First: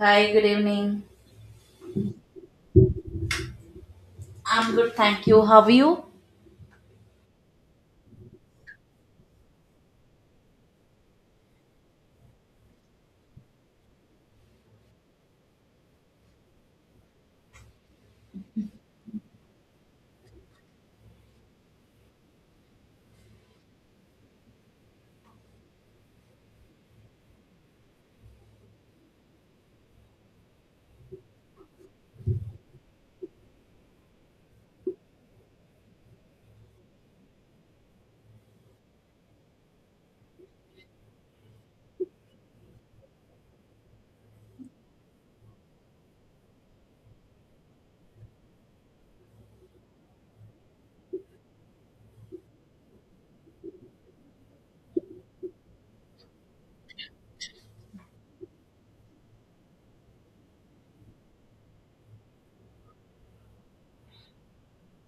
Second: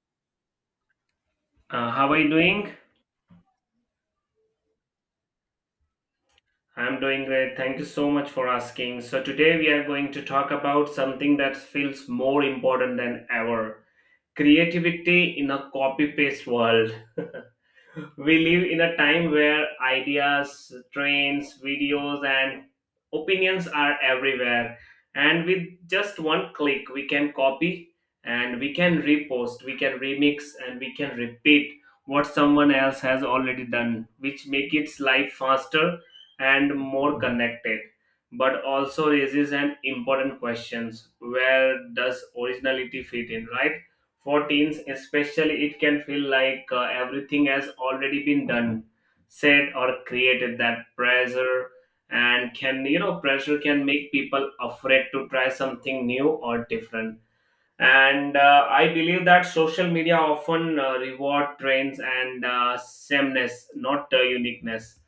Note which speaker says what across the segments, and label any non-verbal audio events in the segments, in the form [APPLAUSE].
Speaker 1: Hi, good evening.
Speaker 2: How are you doing?
Speaker 1: I'm good, thank you. How are you?
Speaker 2: I'm doing great. Thank you so much for asking. So, today we are going to talk about something that feels more important than ever, creativity in a copy paste world. [LAUGHS] We live in a time where ideas, trends, videos, and opinions are everywhere. And with just one click, we can copy and we can repost, we can remix, and we can repeat what someone else has already done, which make its life faster and more connected. But also raises an important questions: where does originality fit in, right? For teens, especially, it can feel like everything has already been done, said, or created. That pressure and can, you know, pressure can make people afraid to try something new or different, and I believe that social media often reward trends and sameness, not uniqueness,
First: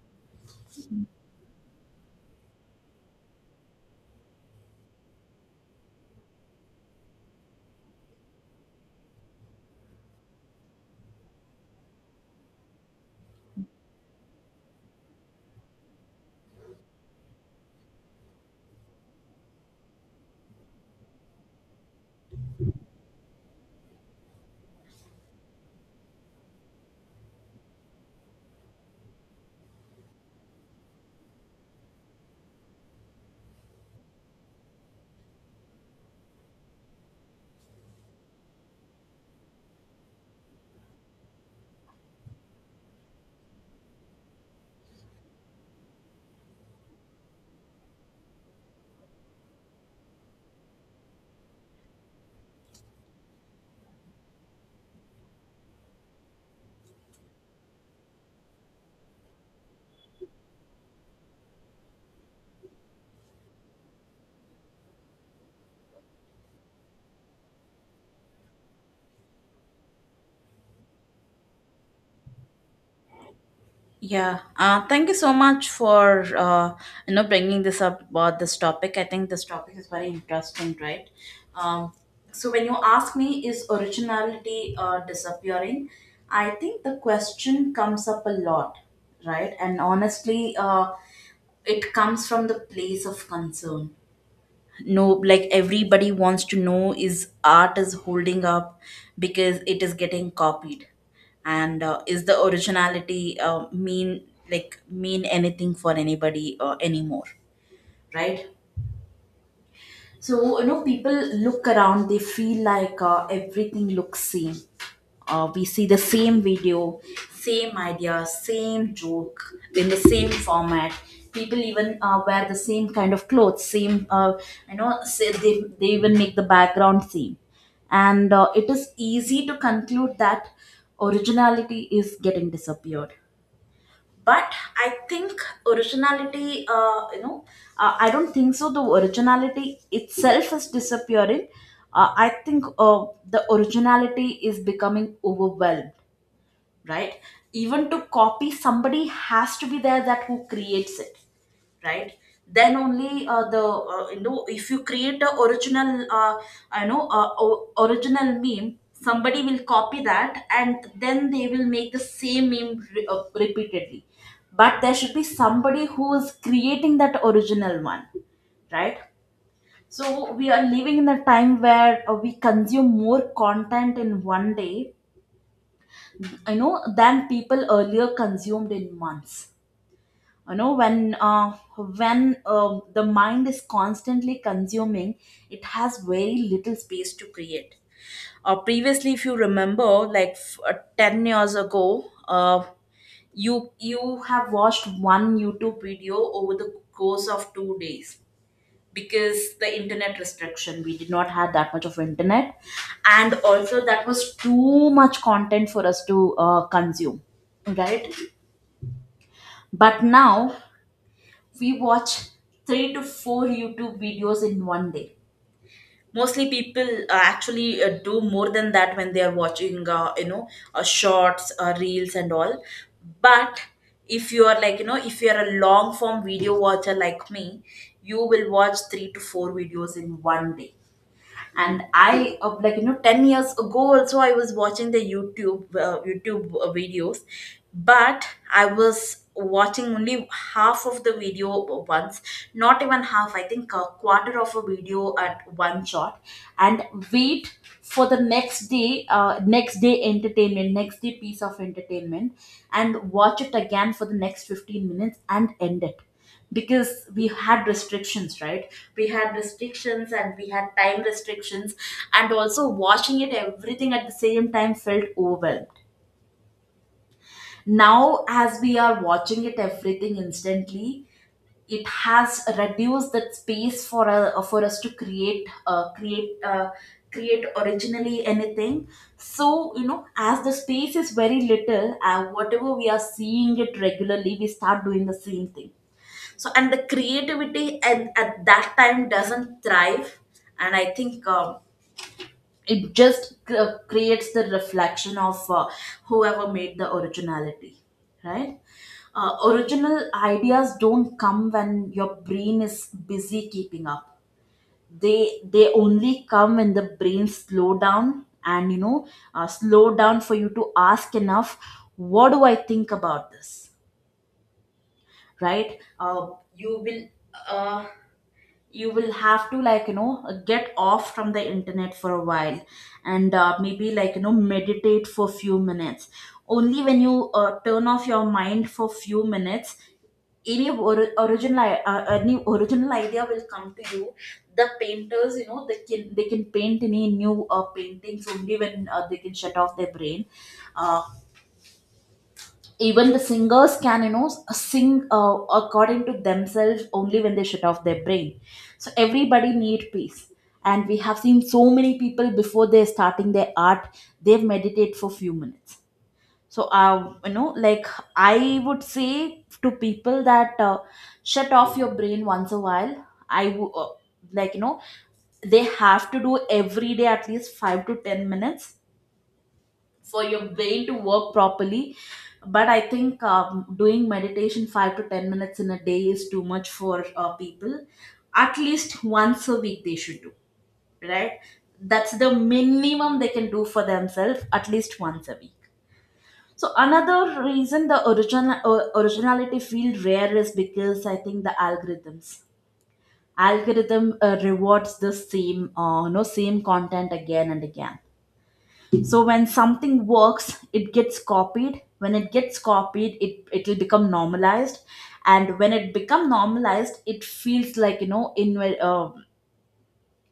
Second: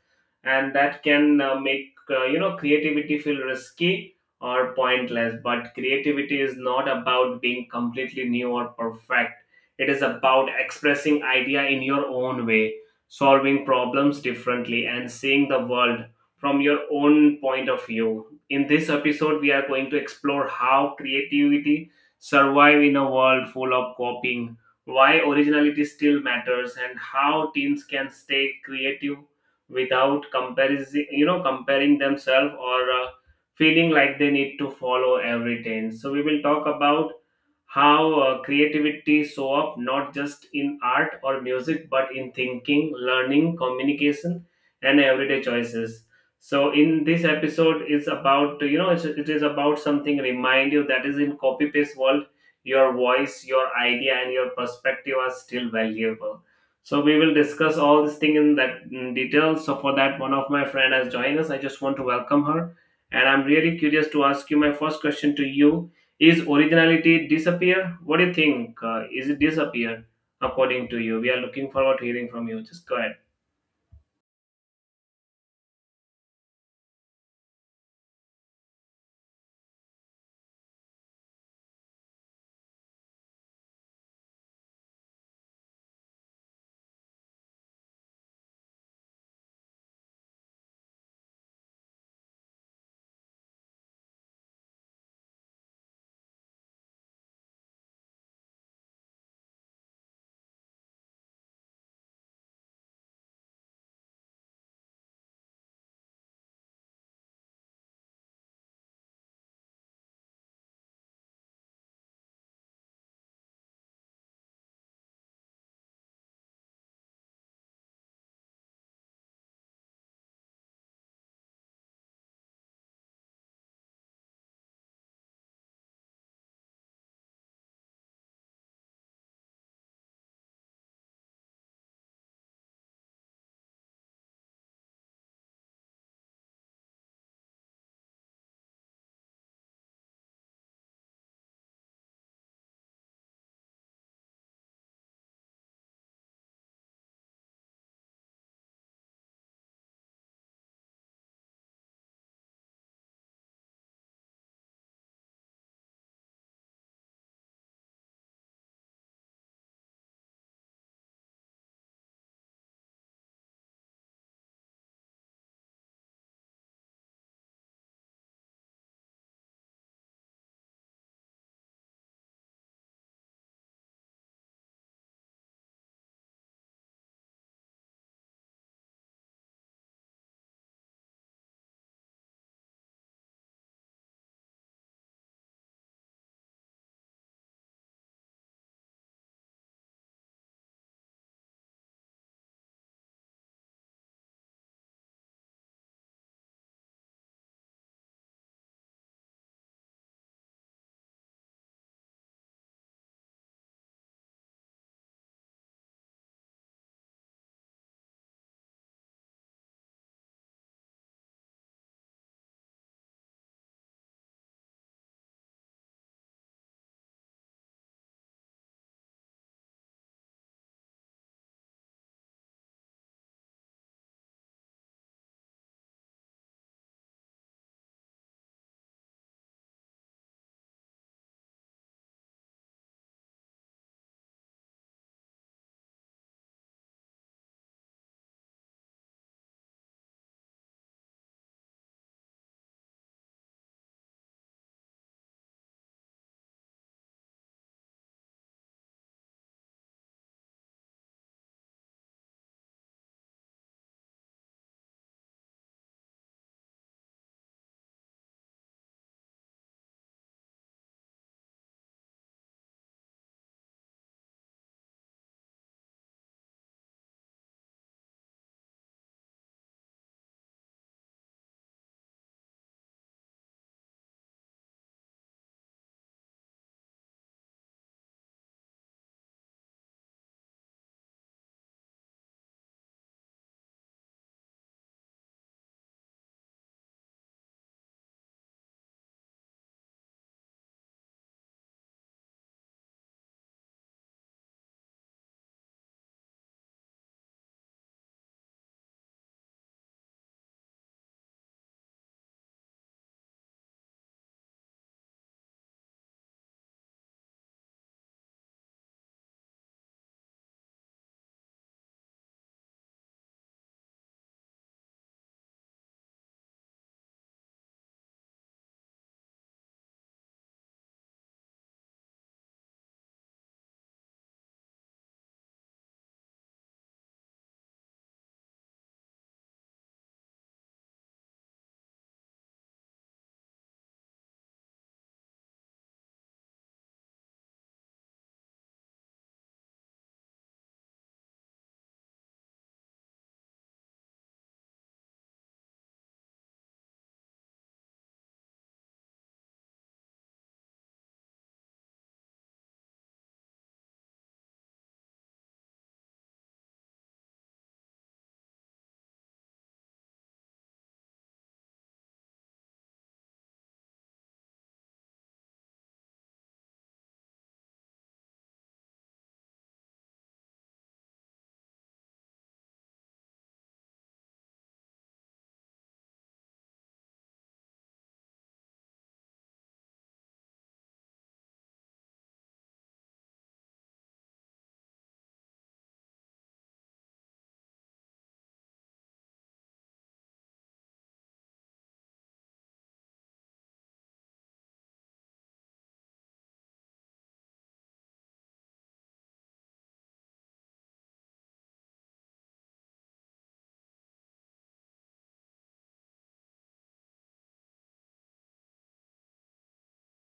Speaker 2: and that can make, you know, creativity feel risky or pointless. But creativity is not about being completely new or perfect, it is about expressing idea in your own way, solving problems differently, and seeing the world from your own point of view. In this episode, we are going to explore how creativity survive in a world full of copying, why originality still matters, and how teens can stay creative without comparison, you know, comparing themselves, or feeling like they need to follow every trend. So we will talk about how creativity show up not just in art or music, but in thinking, learning, communication, and everyday choices. So in this episode, it's about, you know, it is about something remind you that is in copy paste world your voice, your idea, and your perspective are still valuable. So we will discuss all this thing in that in detail. So for that, one of my friend has joined us. I just want to welcome her, and I'm really curious to ask you my first question to you. Is originality disappear? What do you think? Is it disappear according to you? We are looking forward to hearing from you. Just go ahead.
Speaker 1: Yeah, thank you so much for you know bringing this up about this topic. I think this topic is very interesting, right? Um, so when you ask me, is originality disappearing? I think the question comes up a lot, right? And honestly, it comes from the place of concern, no, like everybody wants to know, is art is holding up because it is getting copied, and is the originality mean mean anything for anybody anymore, right? So you know people look around, they feel like everything looks same. We see the same video, same idea, same joke in the same format. People even wear the same kind of clothes, same, they even make the background same. And it is easy to conclude that originality is getting disappeared, but I think originality I don't think so the originality itself is disappearing. I think the originality is becoming overwhelmed, right? Even to copy, somebody has to be there that who creates it, right? Then only the you know, if you create the original original meme, somebody will copy that and then they will make the same meme repeatedly. But there should be somebody who is creating that original one, right? So we are living in a time where we consume more content in 1 day, you know, than people earlier consumed in months. You know, when the mind is constantly consuming, it has very little space to create. Previously, if you remember, like 10 years ago, you have watched one YouTube video over the course of 2 days because the internet restriction, we did not have that much of internet, and also that was too much content for us to consume, right? But now we watch three to four YouTube videos in 1 day. Mostly people actually do more than that when they are watching shorts, reels and all. But if you are like, you know, if you are a long form video watcher like me, you will watch 3 to 4 videos in 1 day. And I of like, you know, 10 years ago also, I was watching the YouTube videos, but I was watching only half of the video once, not even half, I think a quarter of a video at one shot, and wait for the next day, next day entertainment next day piece of entertainment, and watch it again for the next 15 minutes and end it, because we had restrictions, right? We had restrictions and we had time restrictions, and also watching it everything at the same time felt overwhelmed. Now, as we are watching it everything instantly, it has reduced that space for us to create originally anything. So you know, as the space is very little and whatever we are seeing it regularly, we start doing the same thing. So and the creativity and at that time doesn't thrive. And I think it just creates the reflection of whoever made the originality, right? Original ideas don't come when your brain is busy keeping up. They only come when the brain slow down, and slow down for you to ask enough, what do I think about this, right? You will uh, you will have to, like you know, get off from the internet for a while, and maybe, like you know, meditate for few minutes. Only when you turn off your mind for few minutes, any any original idea will come to you. The painters, you know, they can paint any new paintings only when they can shut off their brain. Uh, Even the singers can, you know, sing according to themselves only when they shut off their brain. So everybody need peace. And we have seen so many people before they're starting their art, they meditate for few minutes. So you know, like, I would say to people that, shut off your brain once a while. i w- uh, like you know, they have to do every day at least 5 to 10 minutes for your brain to work properly. But I think doing meditation 5 to 10 minutes in a day is too much for people. At least once a week they should do, right? That's the minimum they can do for themselves, at least once a week. So another reason the originality feel rare is because I think the algorithm rewards the same no same content again and again. So when something works, it gets copied. When it gets copied, it it'll become normalized. And when it become normalized, it feels like, you know, in uh,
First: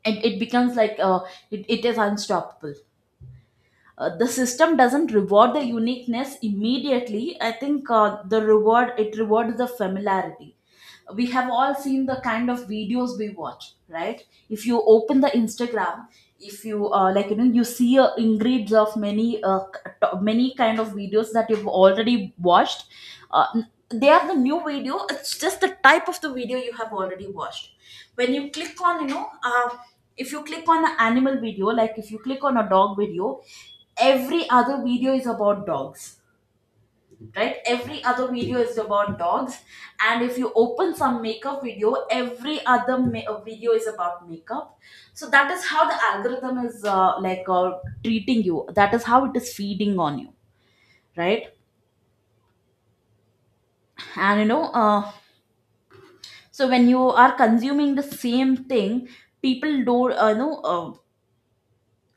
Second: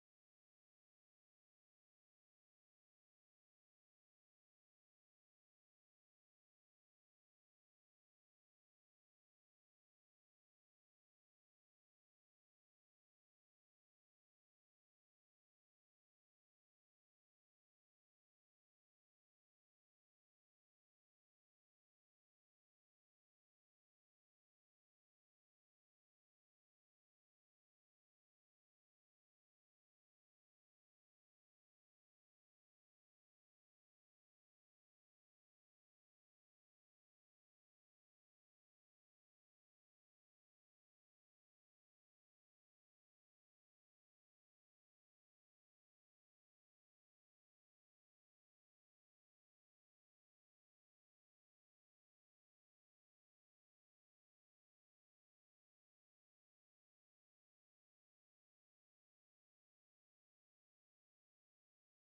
Speaker 1: it, it becomes like, it is unstoppable. The system doesn't reward the uniqueness immediately. I think the reward it rewards the familiarity. We have all seen the kind of videos we watch, right? If you open the Instagram, if you like you know, you see ingredients of many many kind of videos that you've already watched. uh, n- they are the new video, it's just the type of the video you have already watched. When you click on, you know, uh, if you click on an animal video, like if you click on a dog video, every other video is about dogs, right? Every other video is about dogs. And if you open some makeup video, every other video is about makeup. So that is how the algorithm is, treating you, that is how it is feeding on you, right? And you know, so when you are consuming the same thing, people don't you know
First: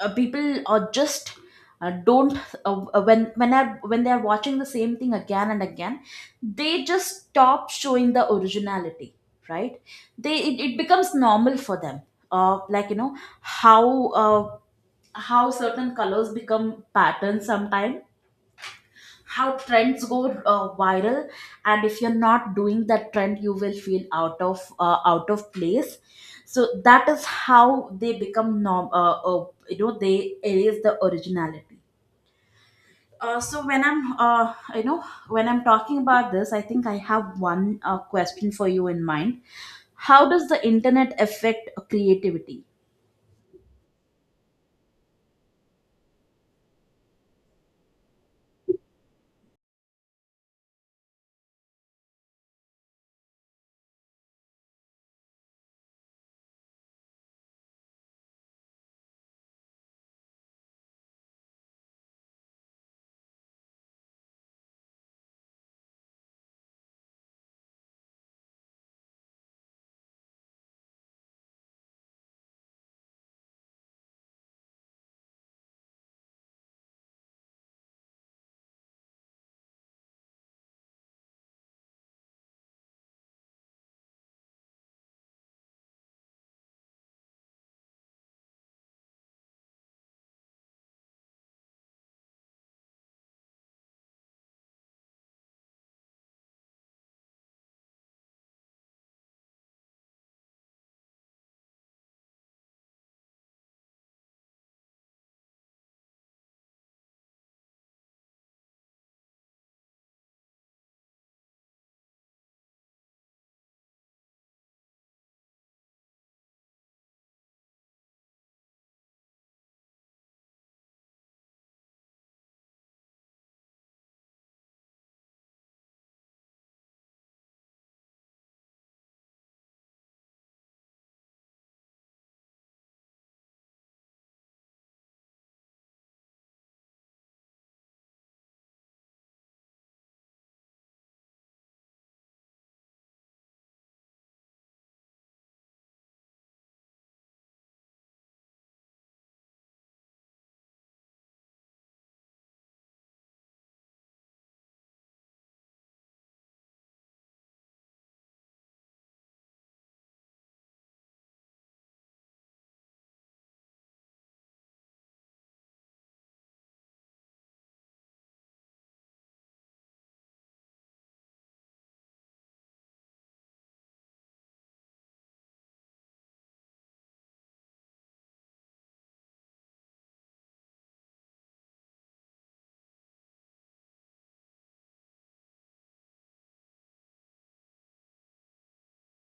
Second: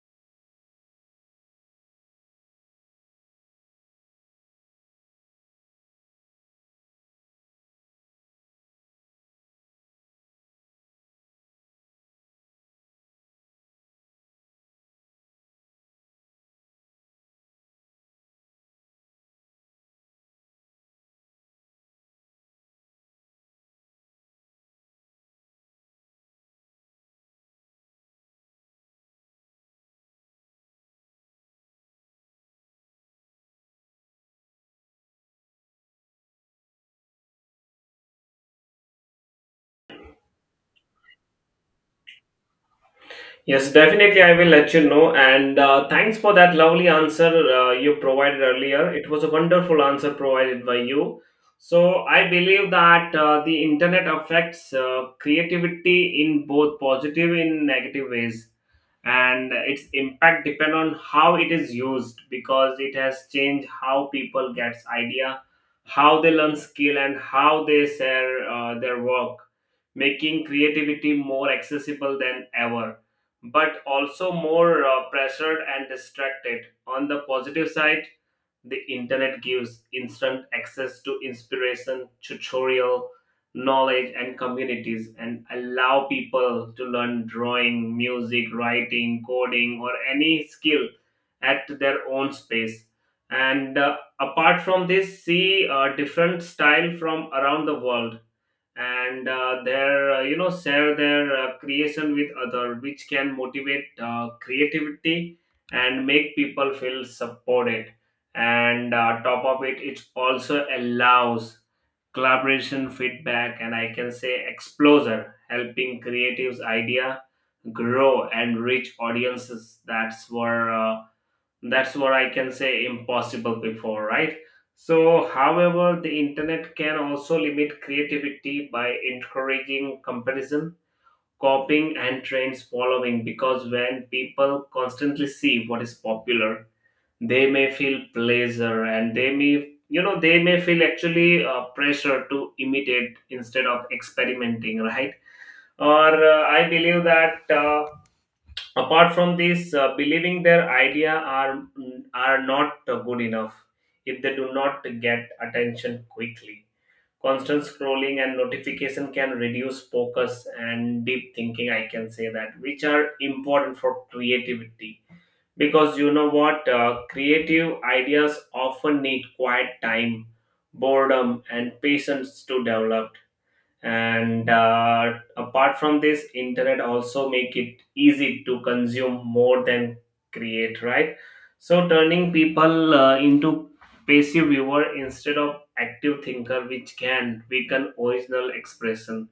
Speaker 1: people just don't when I, when they are watching the same thing again and again, they just stop showing the originality, right? It becomes normal for them. Uh, like you know how uh, how certain colors become patterns sometimes, how trends go viral, and if you're not doing that trend, you will feel out of out of place. So that is how they become norm you know, they erase the originality. So when I'm talking about this, I think I have one question for you in mind: how does the internet affect creativity?
Speaker 2: Yes, definitely. I will let you know. And thanks for that lovely answer you provided earlier. It was a wonderful answer provided by you. So, I believe that the internet affects creativity in both positive and negative ways. And its impact depend on how it is used, because it has changed how people gets idea, how they learn skill, and how they share their work, making creativity more accessible than ever, but also more pressured and distracted. On the positive side, the internet gives instant access to inspiration, tutorial, knowledge, and communities, and allow people to learn drawing, music, writing, coding, or any skill at their own space. And apart from this, see different style from around the world, and their you know, share their creation with other, which can motivate creativity and make people feel supported. And top of it, it also allows collaboration, feedback, and I can say exposure, helping creatives idea grow and reach audiences. That's what I can say impossible before, right? So however, the internet can also limit creativity by encouraging comparison, copying, and trends following, because when people constantly see what is popular, they may feel pleasure, and they may, you know, they may feel actually pressure to imitate instead of experimenting, right? Or I believe that, apart from this, believing their idea are not good enough if they do not get attention quickly. Constant scrolling and notification can reduce focus and deep thinking, I can say that, which are important for creativity, because you know what, creative ideas often need quiet time, boredom, and patience to develop. And apart from this, internet also make it easy to consume more than create, right? So turning people into passive viewer instead of active thinker, which can weaken original expression.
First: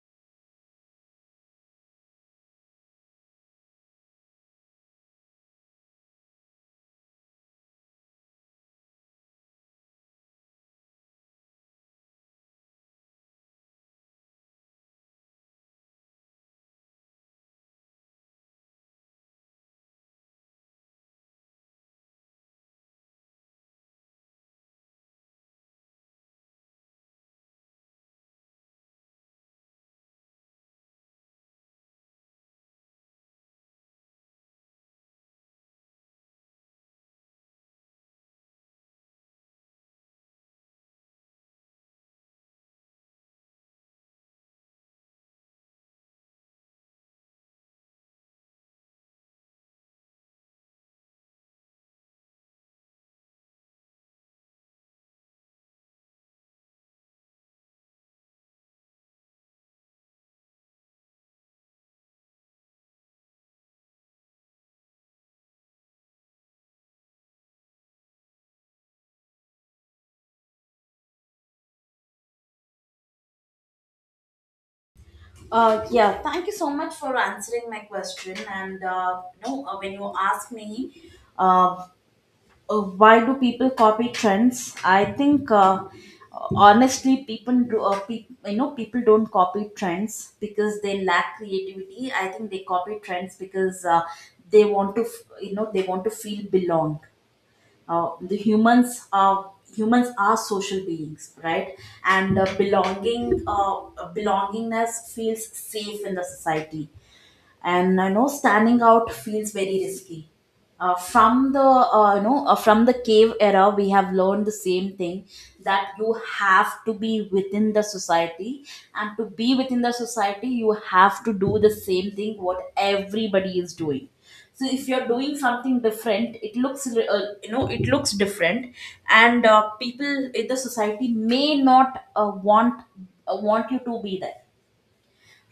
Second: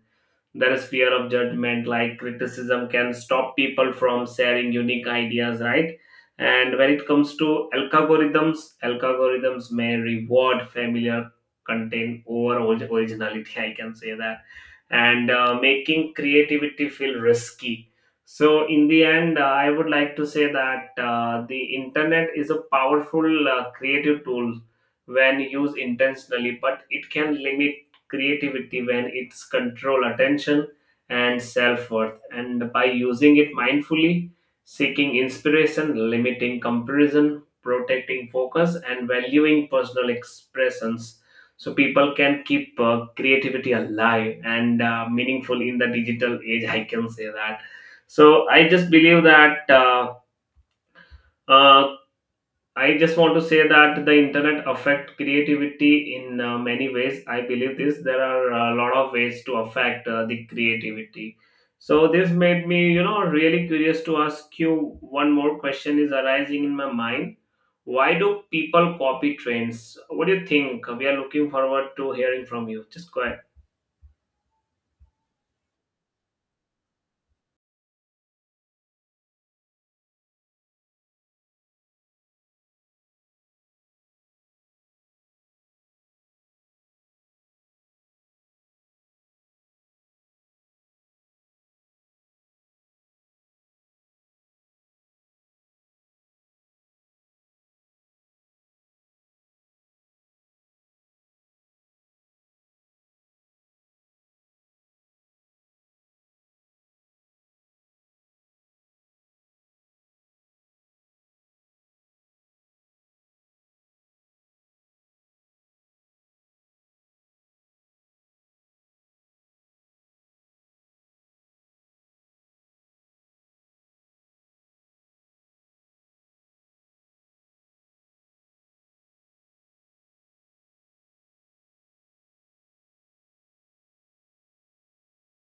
Speaker 2: There is fear of judgment, like criticism can stop people from sharing unique ideas, right? And when it comes to algorithms, algorithms may reward familiar content over originality, I can say that, and making creativity feel risky. So, in the end, I would like to say that the internet is a powerful creative tool when used intentionally, but it can limit creativity when it's control attention and self-worth. And by using it mindfully, seeking inspiration, limiting comparison, protecting focus, and valuing personal expressions, so people can keep creativity alive and meaningful in the digital age, I can say that. So I just believe that uh, I just want to say that the internet affect creativity in many ways. I believe this. There are a lot of ways to affect the creativity. So this made me, you know, really curious to ask you one more question is arising in my mind. Why do people copy trends? What do you think? We are looking forward to hearing from you. Just go ahead.
Speaker 1: Yeah, thank you so much for answering my question. And when you ask me, uh, why do people copy trends, I think, honestly, people do peop you know, people don't copy trends because they lack creativity. I think they copy trends because, they want to you know, they want to feel belong. The humans are Humans are social beings, right? And belongingness feels safe in the society, and you know, standing out feels very risky. From the cave era, we have learned the same thing, that you have to be within the society, and to be within the society, you have to do the same thing what everybody is doing. So if you're doing something different, it looks, it looks different, and people in the society may not want you to be there,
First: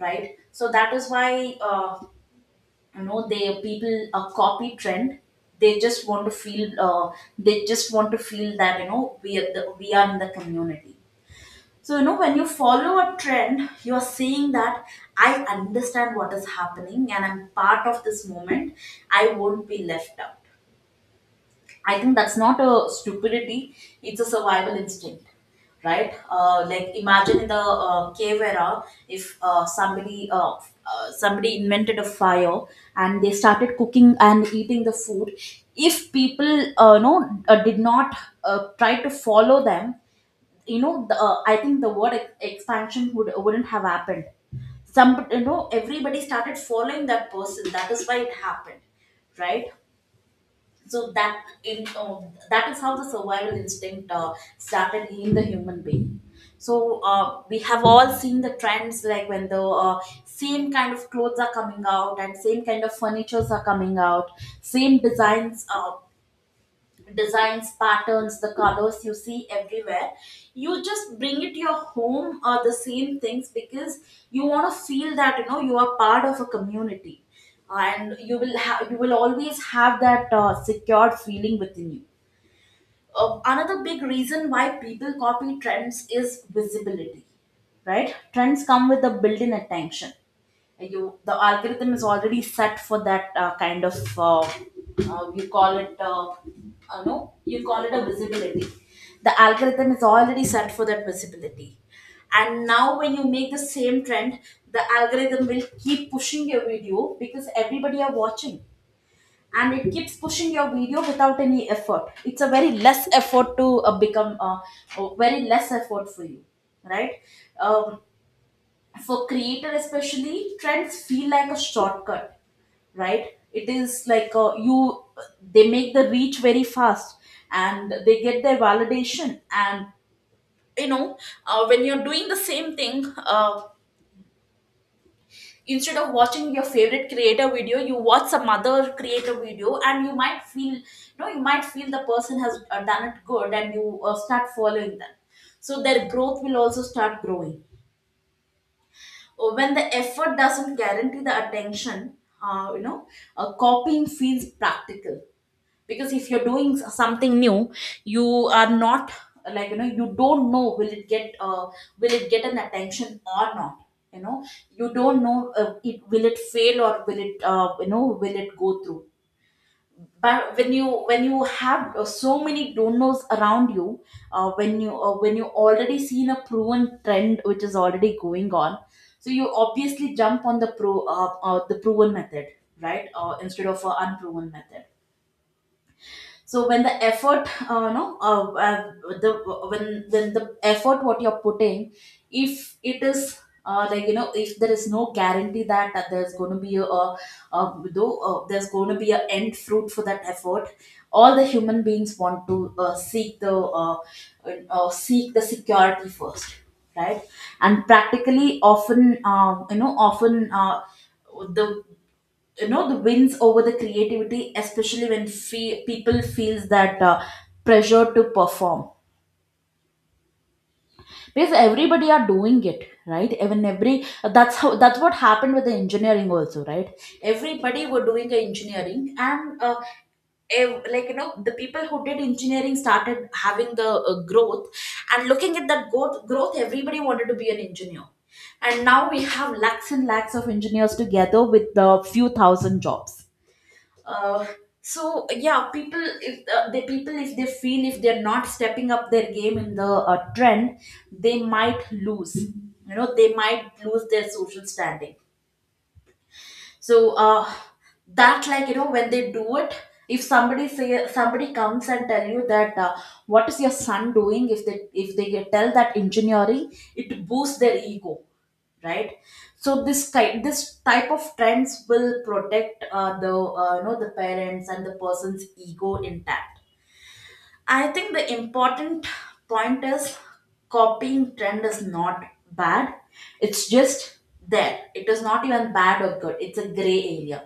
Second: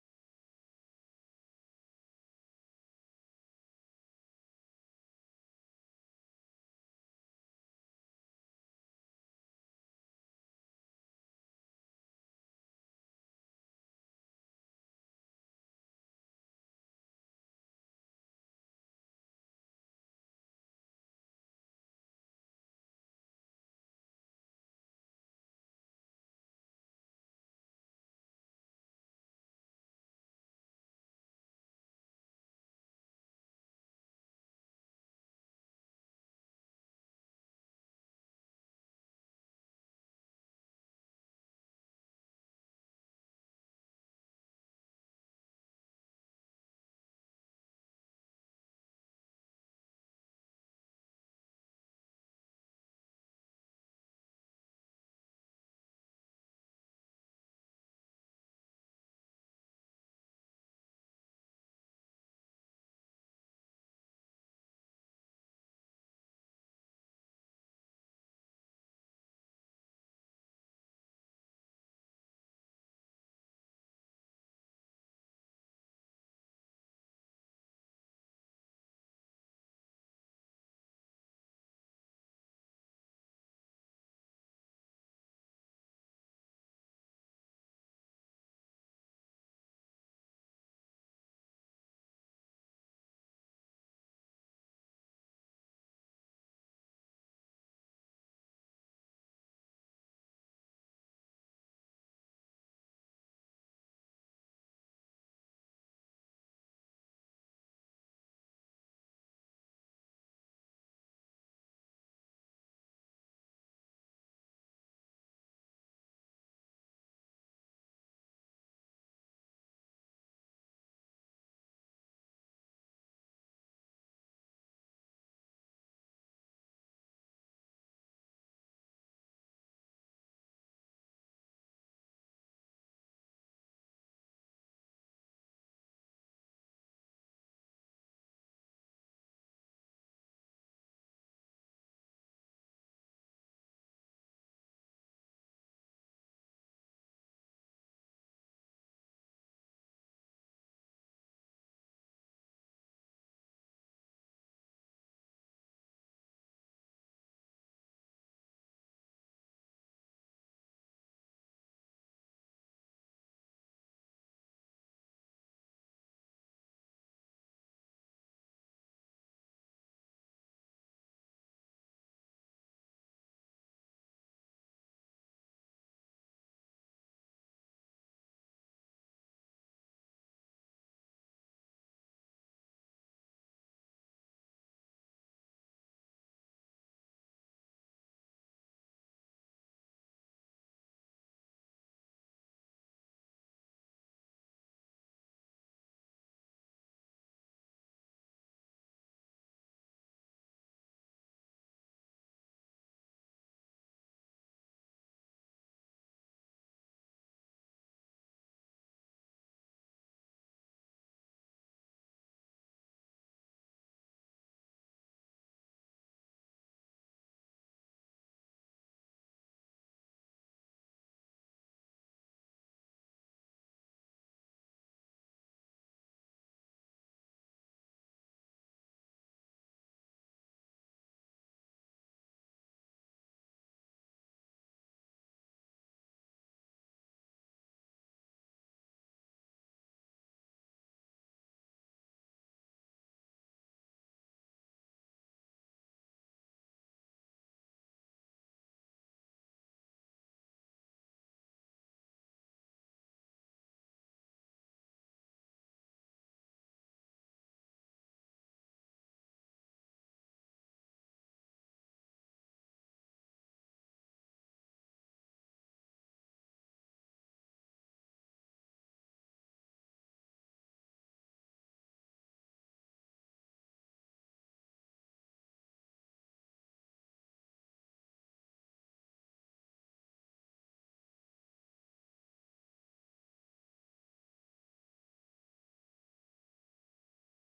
Speaker 1: right? So that is why, you know, they people copy trend. They just want to feel they just want to feel that, you know, we are in the community. So you know, when you follow a trend, you are saying that I understand what is happening and I'm part of this moment, I won't be left out. I think that's not a stupidity, it's a survival instinct, right? Like, imagine in the cave era, if somebody invented a fire and they started cooking and eating the food. If people, did not try to follow them, you know, I think the expansion wouldn't have happened. Some, you know, everybody started following that person, that is why it happened, right? so that in uh, that is how the survival instinct started in the human being. So we have all seen the trends, like when the same kind of clothes are coming out and same kind of furnitures are coming out, same designs. Designs, patterns, the colors you see everywhere, you just bring it to your home or the same things because you want to feel that, you are part of a community, and you will always have that secured feeling within you. Another big reason why people copy trends is visibility, right? Trends come with a built in attention. The algorithm is already set for that kind of, you call it, no, you call it a visibility. The algorithm is already set for that visibility. And now, when you make the same trend, the algorithm will keep pushing your video because everybody are watching, and it keeps pushing your video without any effort. It's a very less effort to become very less effort for you, right? um, for creator especially, trends feel like a shortcut, right? It is like, you, they make the reach very fast and they get their validation and, you know when you're doing the same thing, instead of watching your favorite creator video, you watch some other creator video and you might feel, you might feel the person has done it good and you start following them, so their growth will also start growing. When the effort doesn't guarantee the attention, uh, you know copying feels practical. Because if you're doing something new, you are not, like you don't know, will it get an attention or not, you know you don't know it will, it fail, or will it, uh, will it go through? But when you have so many don't knows around you, when you already seen a proven trend which is already going on, so you obviously jump on the pro the proven method, right? Instead of unproven method. So when the effort, no, know the when the effort what you're putting, if it is, like, if there is no guarantee that, there's going to be a, though there's going to be an end fruit for that effort. All the human beings want to seek the security first, right? And practically, often, often the the wins over the creativity, especially when people feels that pressure to perform, because everybody are doing it, right? even every That's how, that's what happened with the engineering also, right? Everybody were doing the engineering and like the people who did engineering started having the growth, and looking at that growth, everybody wanted to be an engineer. And now we have lakhs and lakhs of engineers together with the few thousand jobs. uh, so yeah, people, if the people, if they feel, if they're not stepping up their game in the trend, they might lose, they might lose their social standing. So that, like when they do it, if somebody say somebody comes and tell you that, what is your son doing, if they, if they get, tell that engineering, it boosts their ego, right? So this type of trends will protect the the parents and the person's ego intact. I think the important point is copying trend is not bad. It's just there. It is not even bad or good. It's a gray area,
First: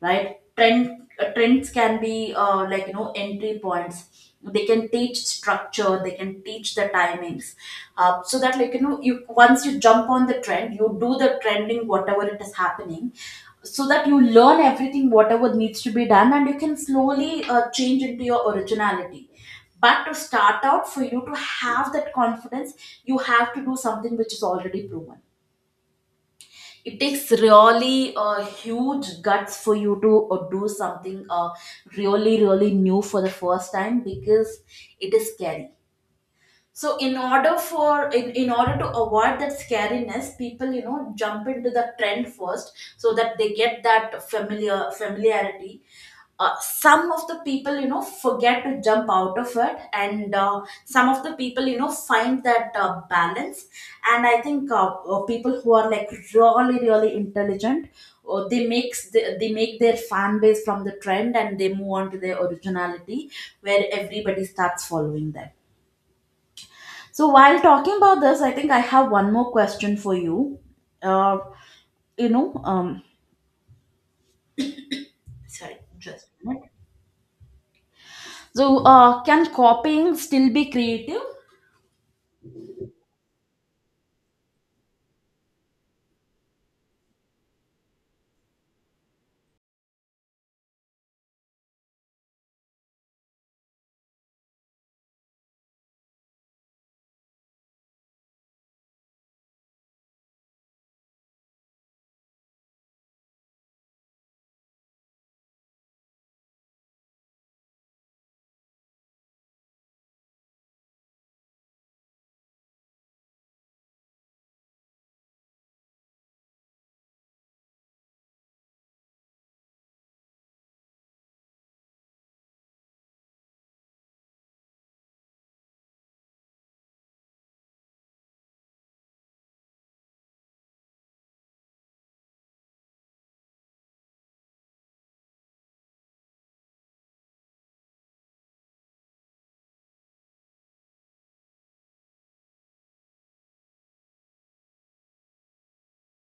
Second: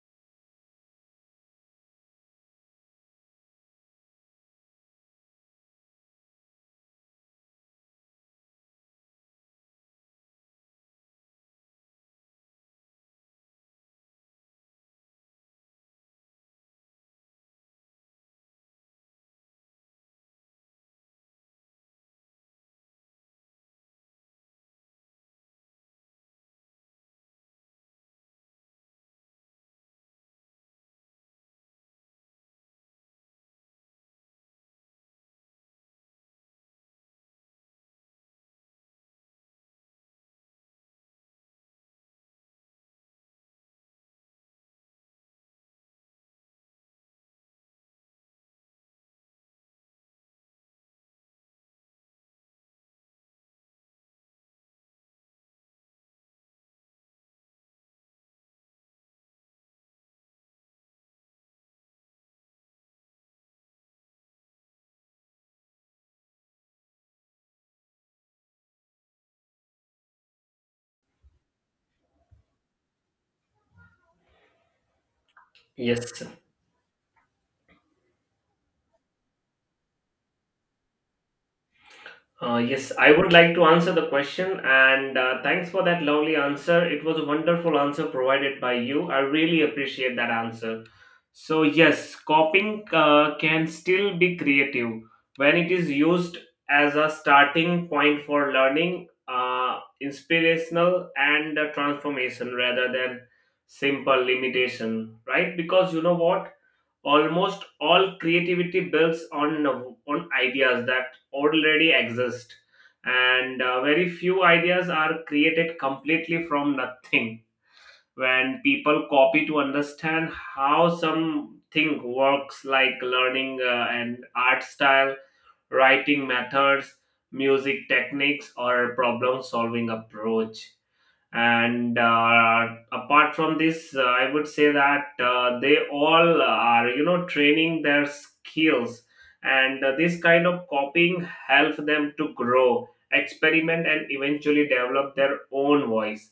Speaker 1: right? Trends can be, like entry points. They can teach structure, they can teach the timings. So that, like you, once you jump on the trend, you do the trending, whatever it is happening, so that you learn everything whatever needs to be done, and you can slowly change into your originality. But to start out, for you to have that confidence, you have to do something which is already proven. It takes really huge guts for you to do something really, really new for the first time, because it is scary. So in order to avoid that scariness, people, jump into the trend first, so that they get that familiarity. Some of the people, forget to jump out of it, and some of the people, find that balance. And I think people who are like really, really intelligent, they they make their fan base from the trend and they move on to their originality, where everybody starts following them. So while talking about this, I think I have one more question for you. Uh, you know, um, sorry,
Speaker 2: Yes.
Speaker 1: just a minute. So can copying still be creative?
Speaker 2: Yes, I would like to answer the question, and thanks for that lovely answer. It was a wonderful answer provided by you. I really appreciate that answer. So, yes, copying can still be creative when it is used as a starting point for learning, inspirational, and transformation rather than simple limitation, right? Because you know what? Almost all creativity builds on ideas that already exist, and very few ideas are created completely from nothing. When people copy to understand how something works, like learning and art style, writing methods, music techniques, or problem solving approach, and apart from this, I would say that they all are, you know, training their skills, and this kind of copying help them to grow, experiment, and eventually develop their own voice.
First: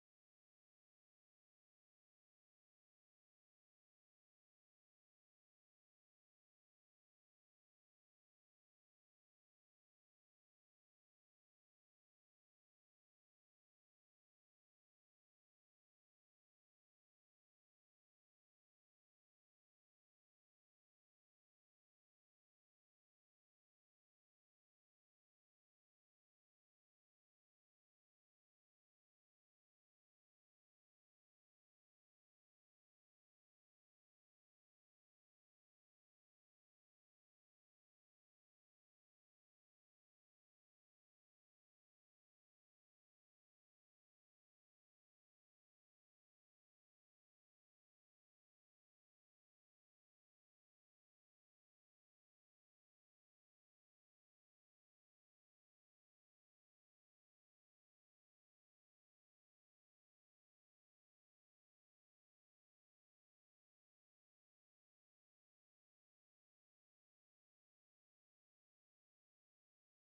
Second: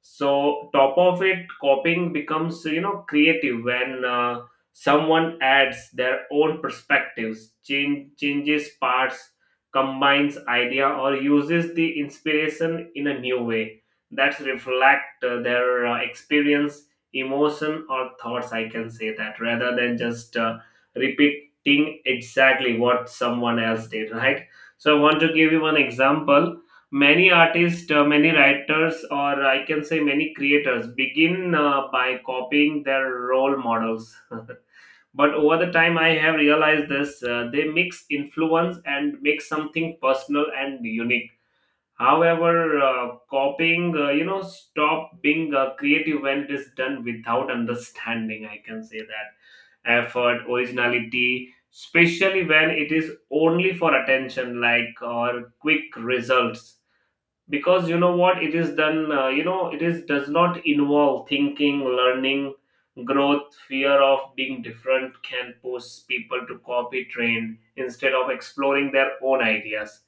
Speaker 2: So top of it, copying becomes, you know, creative when someone adds their own perspectives, changes parts, combines idea, or uses the inspiration in a new way that reflect their experience, emotion, or thoughts, I can say that, rather than just repeating exactly what someone else did, right? So I want to give you one example. Many artists, many writers, or I can say many creators begin by copying their role models. [LAUGHS] But over the time, I have realized this, they mix influence and make something personal and unique. However, copying, you know, stop being creative when it is done without understanding. I can say that effort, originality, especially when it is only for attention, like or quick results, because you know what, it is done, you know, it is does not involve thinking, learning, growth. Fear of being different can push people to copy trend instead of exploring their own ideas,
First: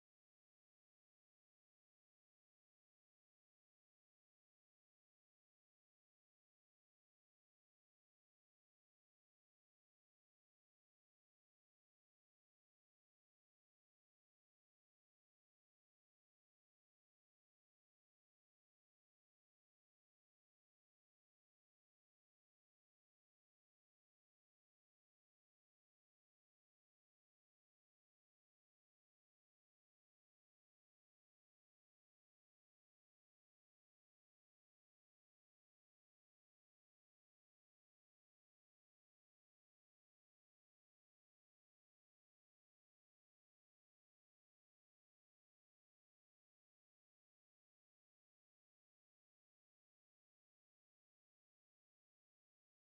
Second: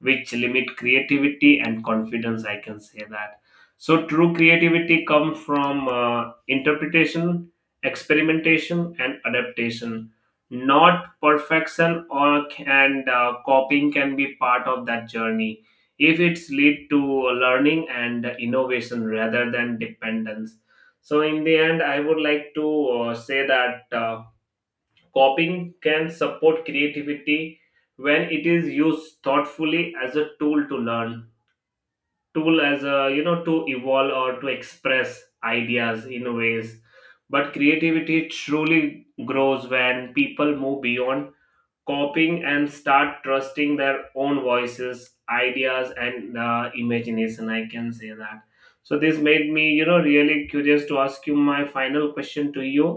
Speaker 2: which limit creativity and confidence, I can say that. So true creativity comes from interpretation, experimentation, and adaptation, not perfection or and copying can be part of that journey if it's lead to learning and innovation rather than dependence. So in the end, I would like to say that, copying can support creativity when it is used thoughtfully as a tool to learn, tool as a, you know, to evolve or to express ideas in ways, but creativity truly grows when people move beyond copying and start trusting their own voices, ideas, and imagination, I can say that. So this made me, you know, really curious to ask you my final question to you.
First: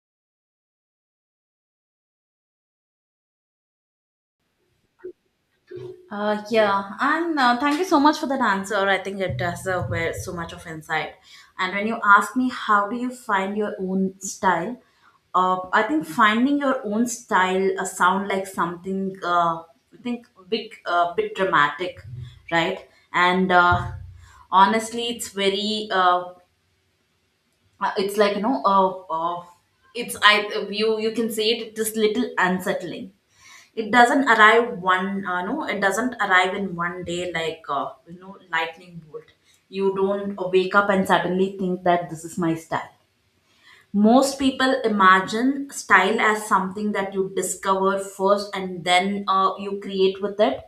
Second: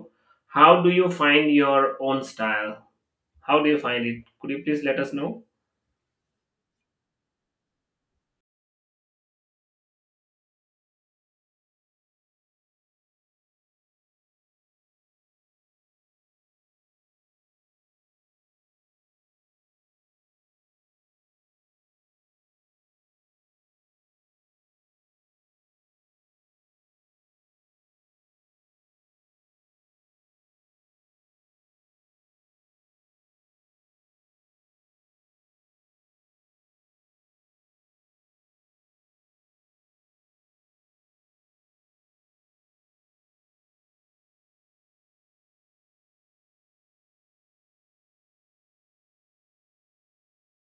Speaker 2: How do you find your own style? How do you find it? Could you please let us know?
Speaker 1: Yeah, and thank you so much for that answer. I think it does were so much of insight. And when you ask me how do you find your own style, I think finding your own style sound like something, I think big, bit dramatic, right? And honestly, it's very it's like, uh, it's I you, you can say it, just little unsettling. It doesn't arrive one no it doesn't arrive in one day, like, lightning bolt. You don't wake up and suddenly think that this is my style. Most people imagine style as something that you discover first and then you create with it.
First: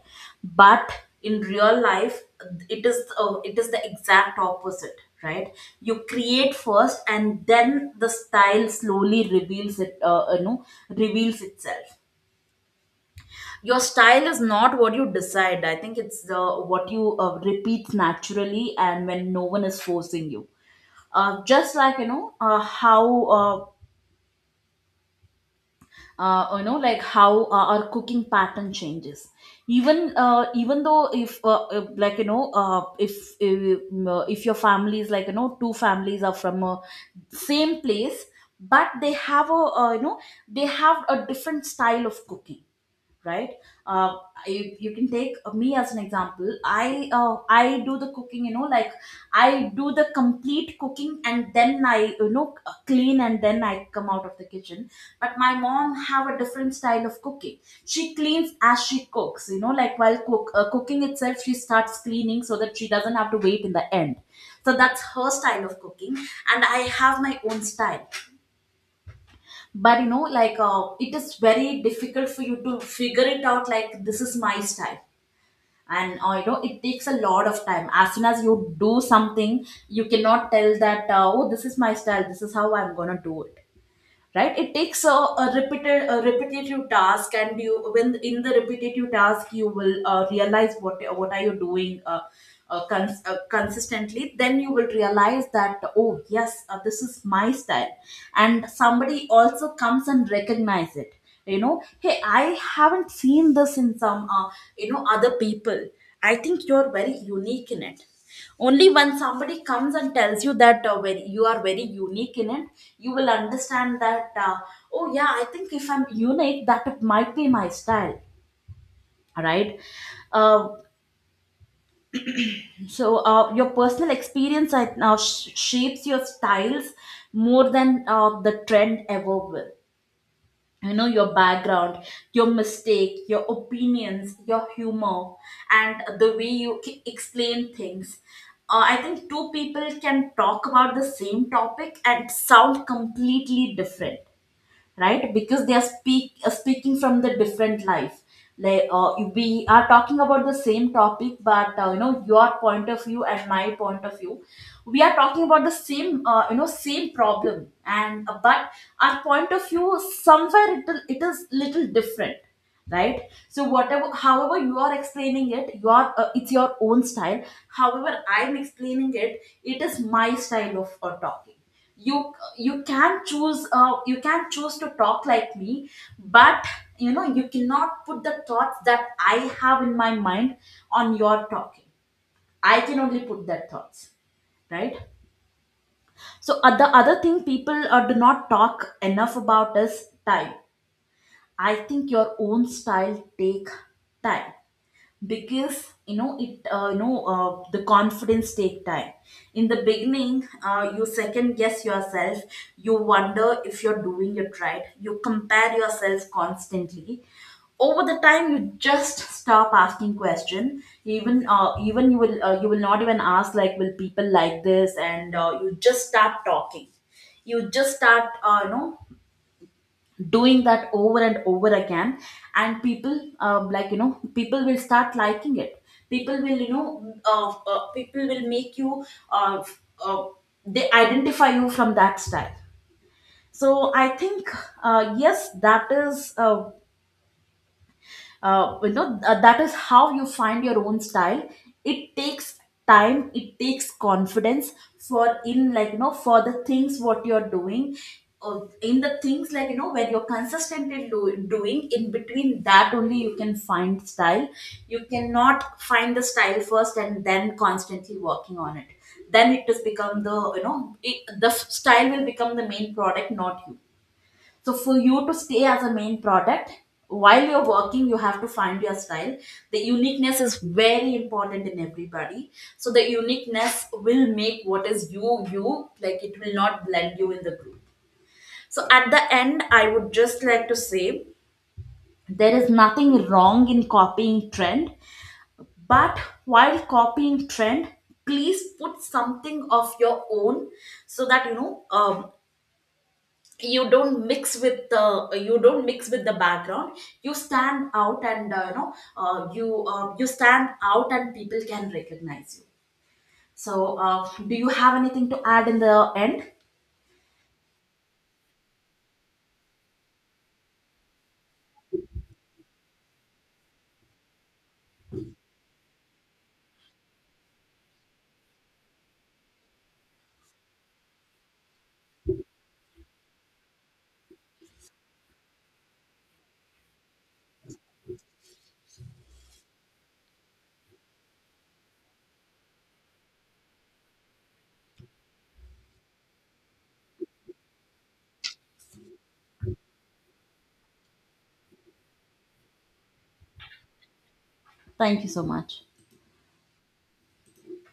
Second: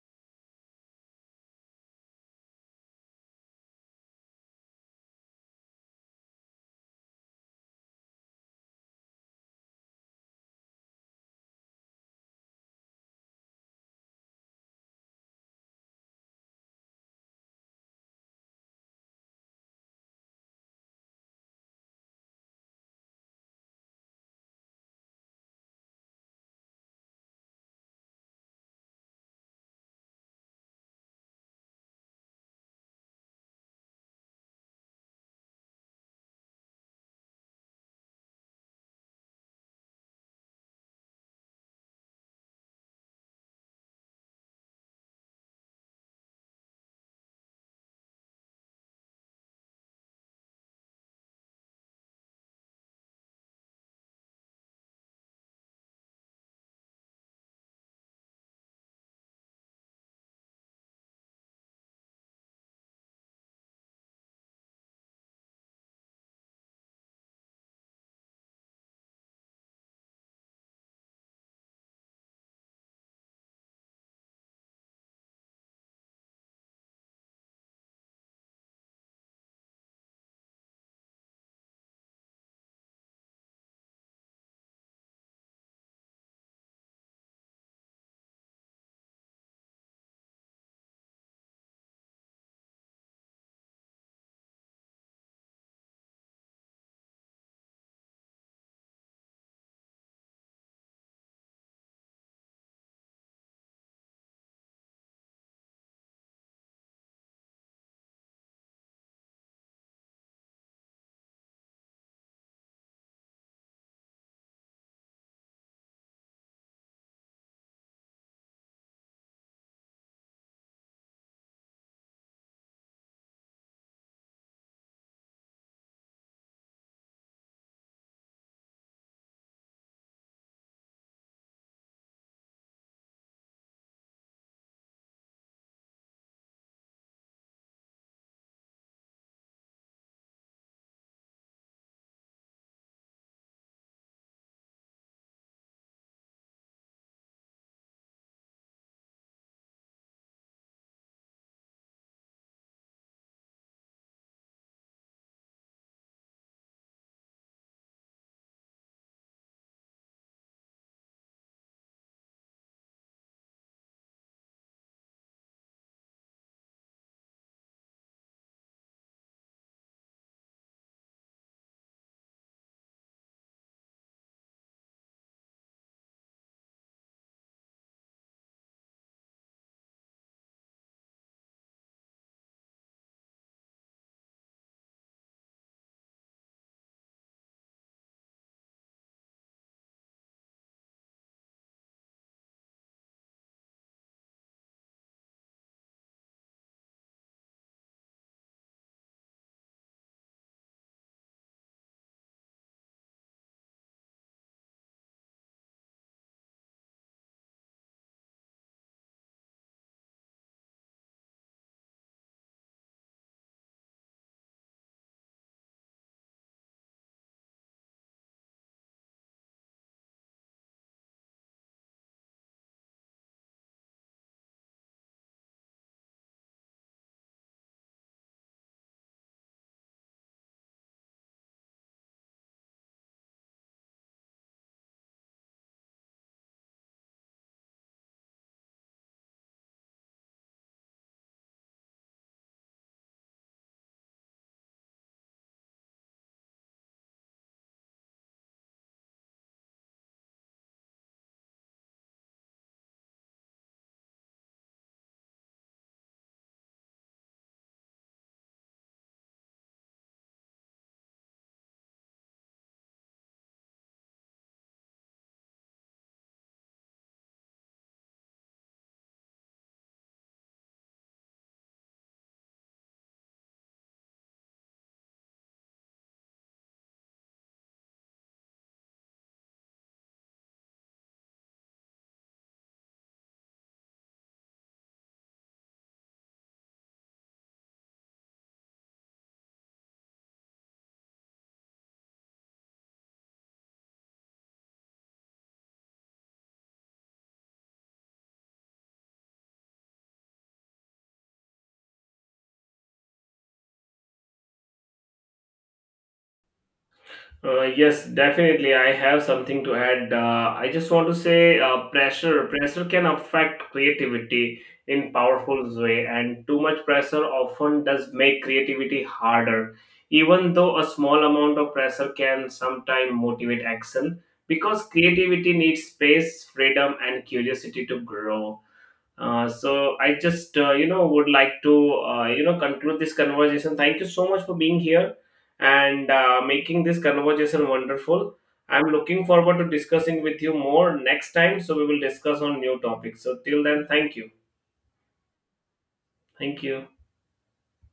Speaker 1: But in real life, it is the exact opposite, right? You create first and then the style slowly reveals it. Reveals itself. Your style is not what you decide. I think it's what you repeat naturally and when no one is forcing you. Just like, you know how you know like how our cooking pattern changes. Even though if, like if your family is, like two families are from a same place but they have a, they have a different style of cooking, right? uh, you, you can take me as an example. I do the cooking, like I do the complete cooking and then I, clean and then I come out of the kitchen. But my mom have a different style of cooking. She cleans as she cooks, like while cooking itself she starts cleaning so that she doesn't have to wait in the end. So that's her style of cooking. And I have my own style. But, like it is very difficult for you to figure it out, like this is my style. And, it takes a lot of time. As soon as you do something, you cannot tell that, oh, this is my style, this is how I'm gonna do it, right? It takes a repeated a repetitive task, and you, when in the repetitive task you will realize what are you doing consistently, then you will realize that, oh yes, this is my style, and somebody also comes and recognize it. Hey, I haven't seen this in some, other people, I think you're very unique in it. Only when somebody comes and tells you that, you are very unique in it, you will understand that, oh yeah, I think if I'm unique, that it might be my style. All right. uh, so your personal experience right now shapes your styles more than the trend ever will. Your background, your mistake, your opinions, your humor, and the way you explain things. I think two people can talk about the same topic and sound completely different, right? Because they are speaking from the different life. Like we are talking about the same topic, but, your point of view and my point of view, we are talking about the same, same problem, and but our point of view, somewhere it is little different, right? So whatever, however you are explaining it, your it's your own style. However I'm explaining it, it is my style of talking. You can choose, you can choose to talk like me, but you cannot put the thoughts that I have in my mind on your talking. I can only put that thoughts, right? So the other thing people do not talk enough about is time. I think your own style take time, because you know it you know the confidence take time. In the beginning, you second guess yourself, you wonder if you're doing it right, you compare yourself constantly. Over the time, you just stop asking question. Even you will not even ask like, will people like this, and you just start talking. You just start, doing that over and over again. And people, like people will start liking it. People will, people will make you, uh, f- uh, they identify you from that style. So I think yes, that is, that is how you find your own style. It takes time, it takes confidence for in like for the things what you're doing. In the things, like when you're consistently doing, in between that only you can find style. You cannot find the style first and then constantly working on it, then it has become the, the style will become the main product, not you. So for you to stay as a main product, while you're working, you have to find your style. The uniqueness is very important in everybody. So the uniqueness will make what is you, you like, it will not blend you in the group. So at the end, I would just like to say there is nothing wrong in copying trend, but while copying trend, please put something of your own, so that you don't mix with the, you don't mix with the background, you stand out and, you stand out and people can recognize you. So do you have anything to add in the end?
Speaker 2: Yes, definitely. I have something to add. I just want to say pressure. Pressure can affect creativity in powerful way, and too much pressure often does make creativity harder. Even though a small amount of pressure can sometimes motivate action, because creativity needs space, freedom, and curiosity to grow. So I just, you know, would like to you know, conclude this conversation. Thank you so much for being here and making this conversation wonderful. I'm looking forward to discussing with you more next time. So we will discuss on new topics. So till then, thank you.
Speaker 1: Thank you so much.
Speaker 2: Thank you.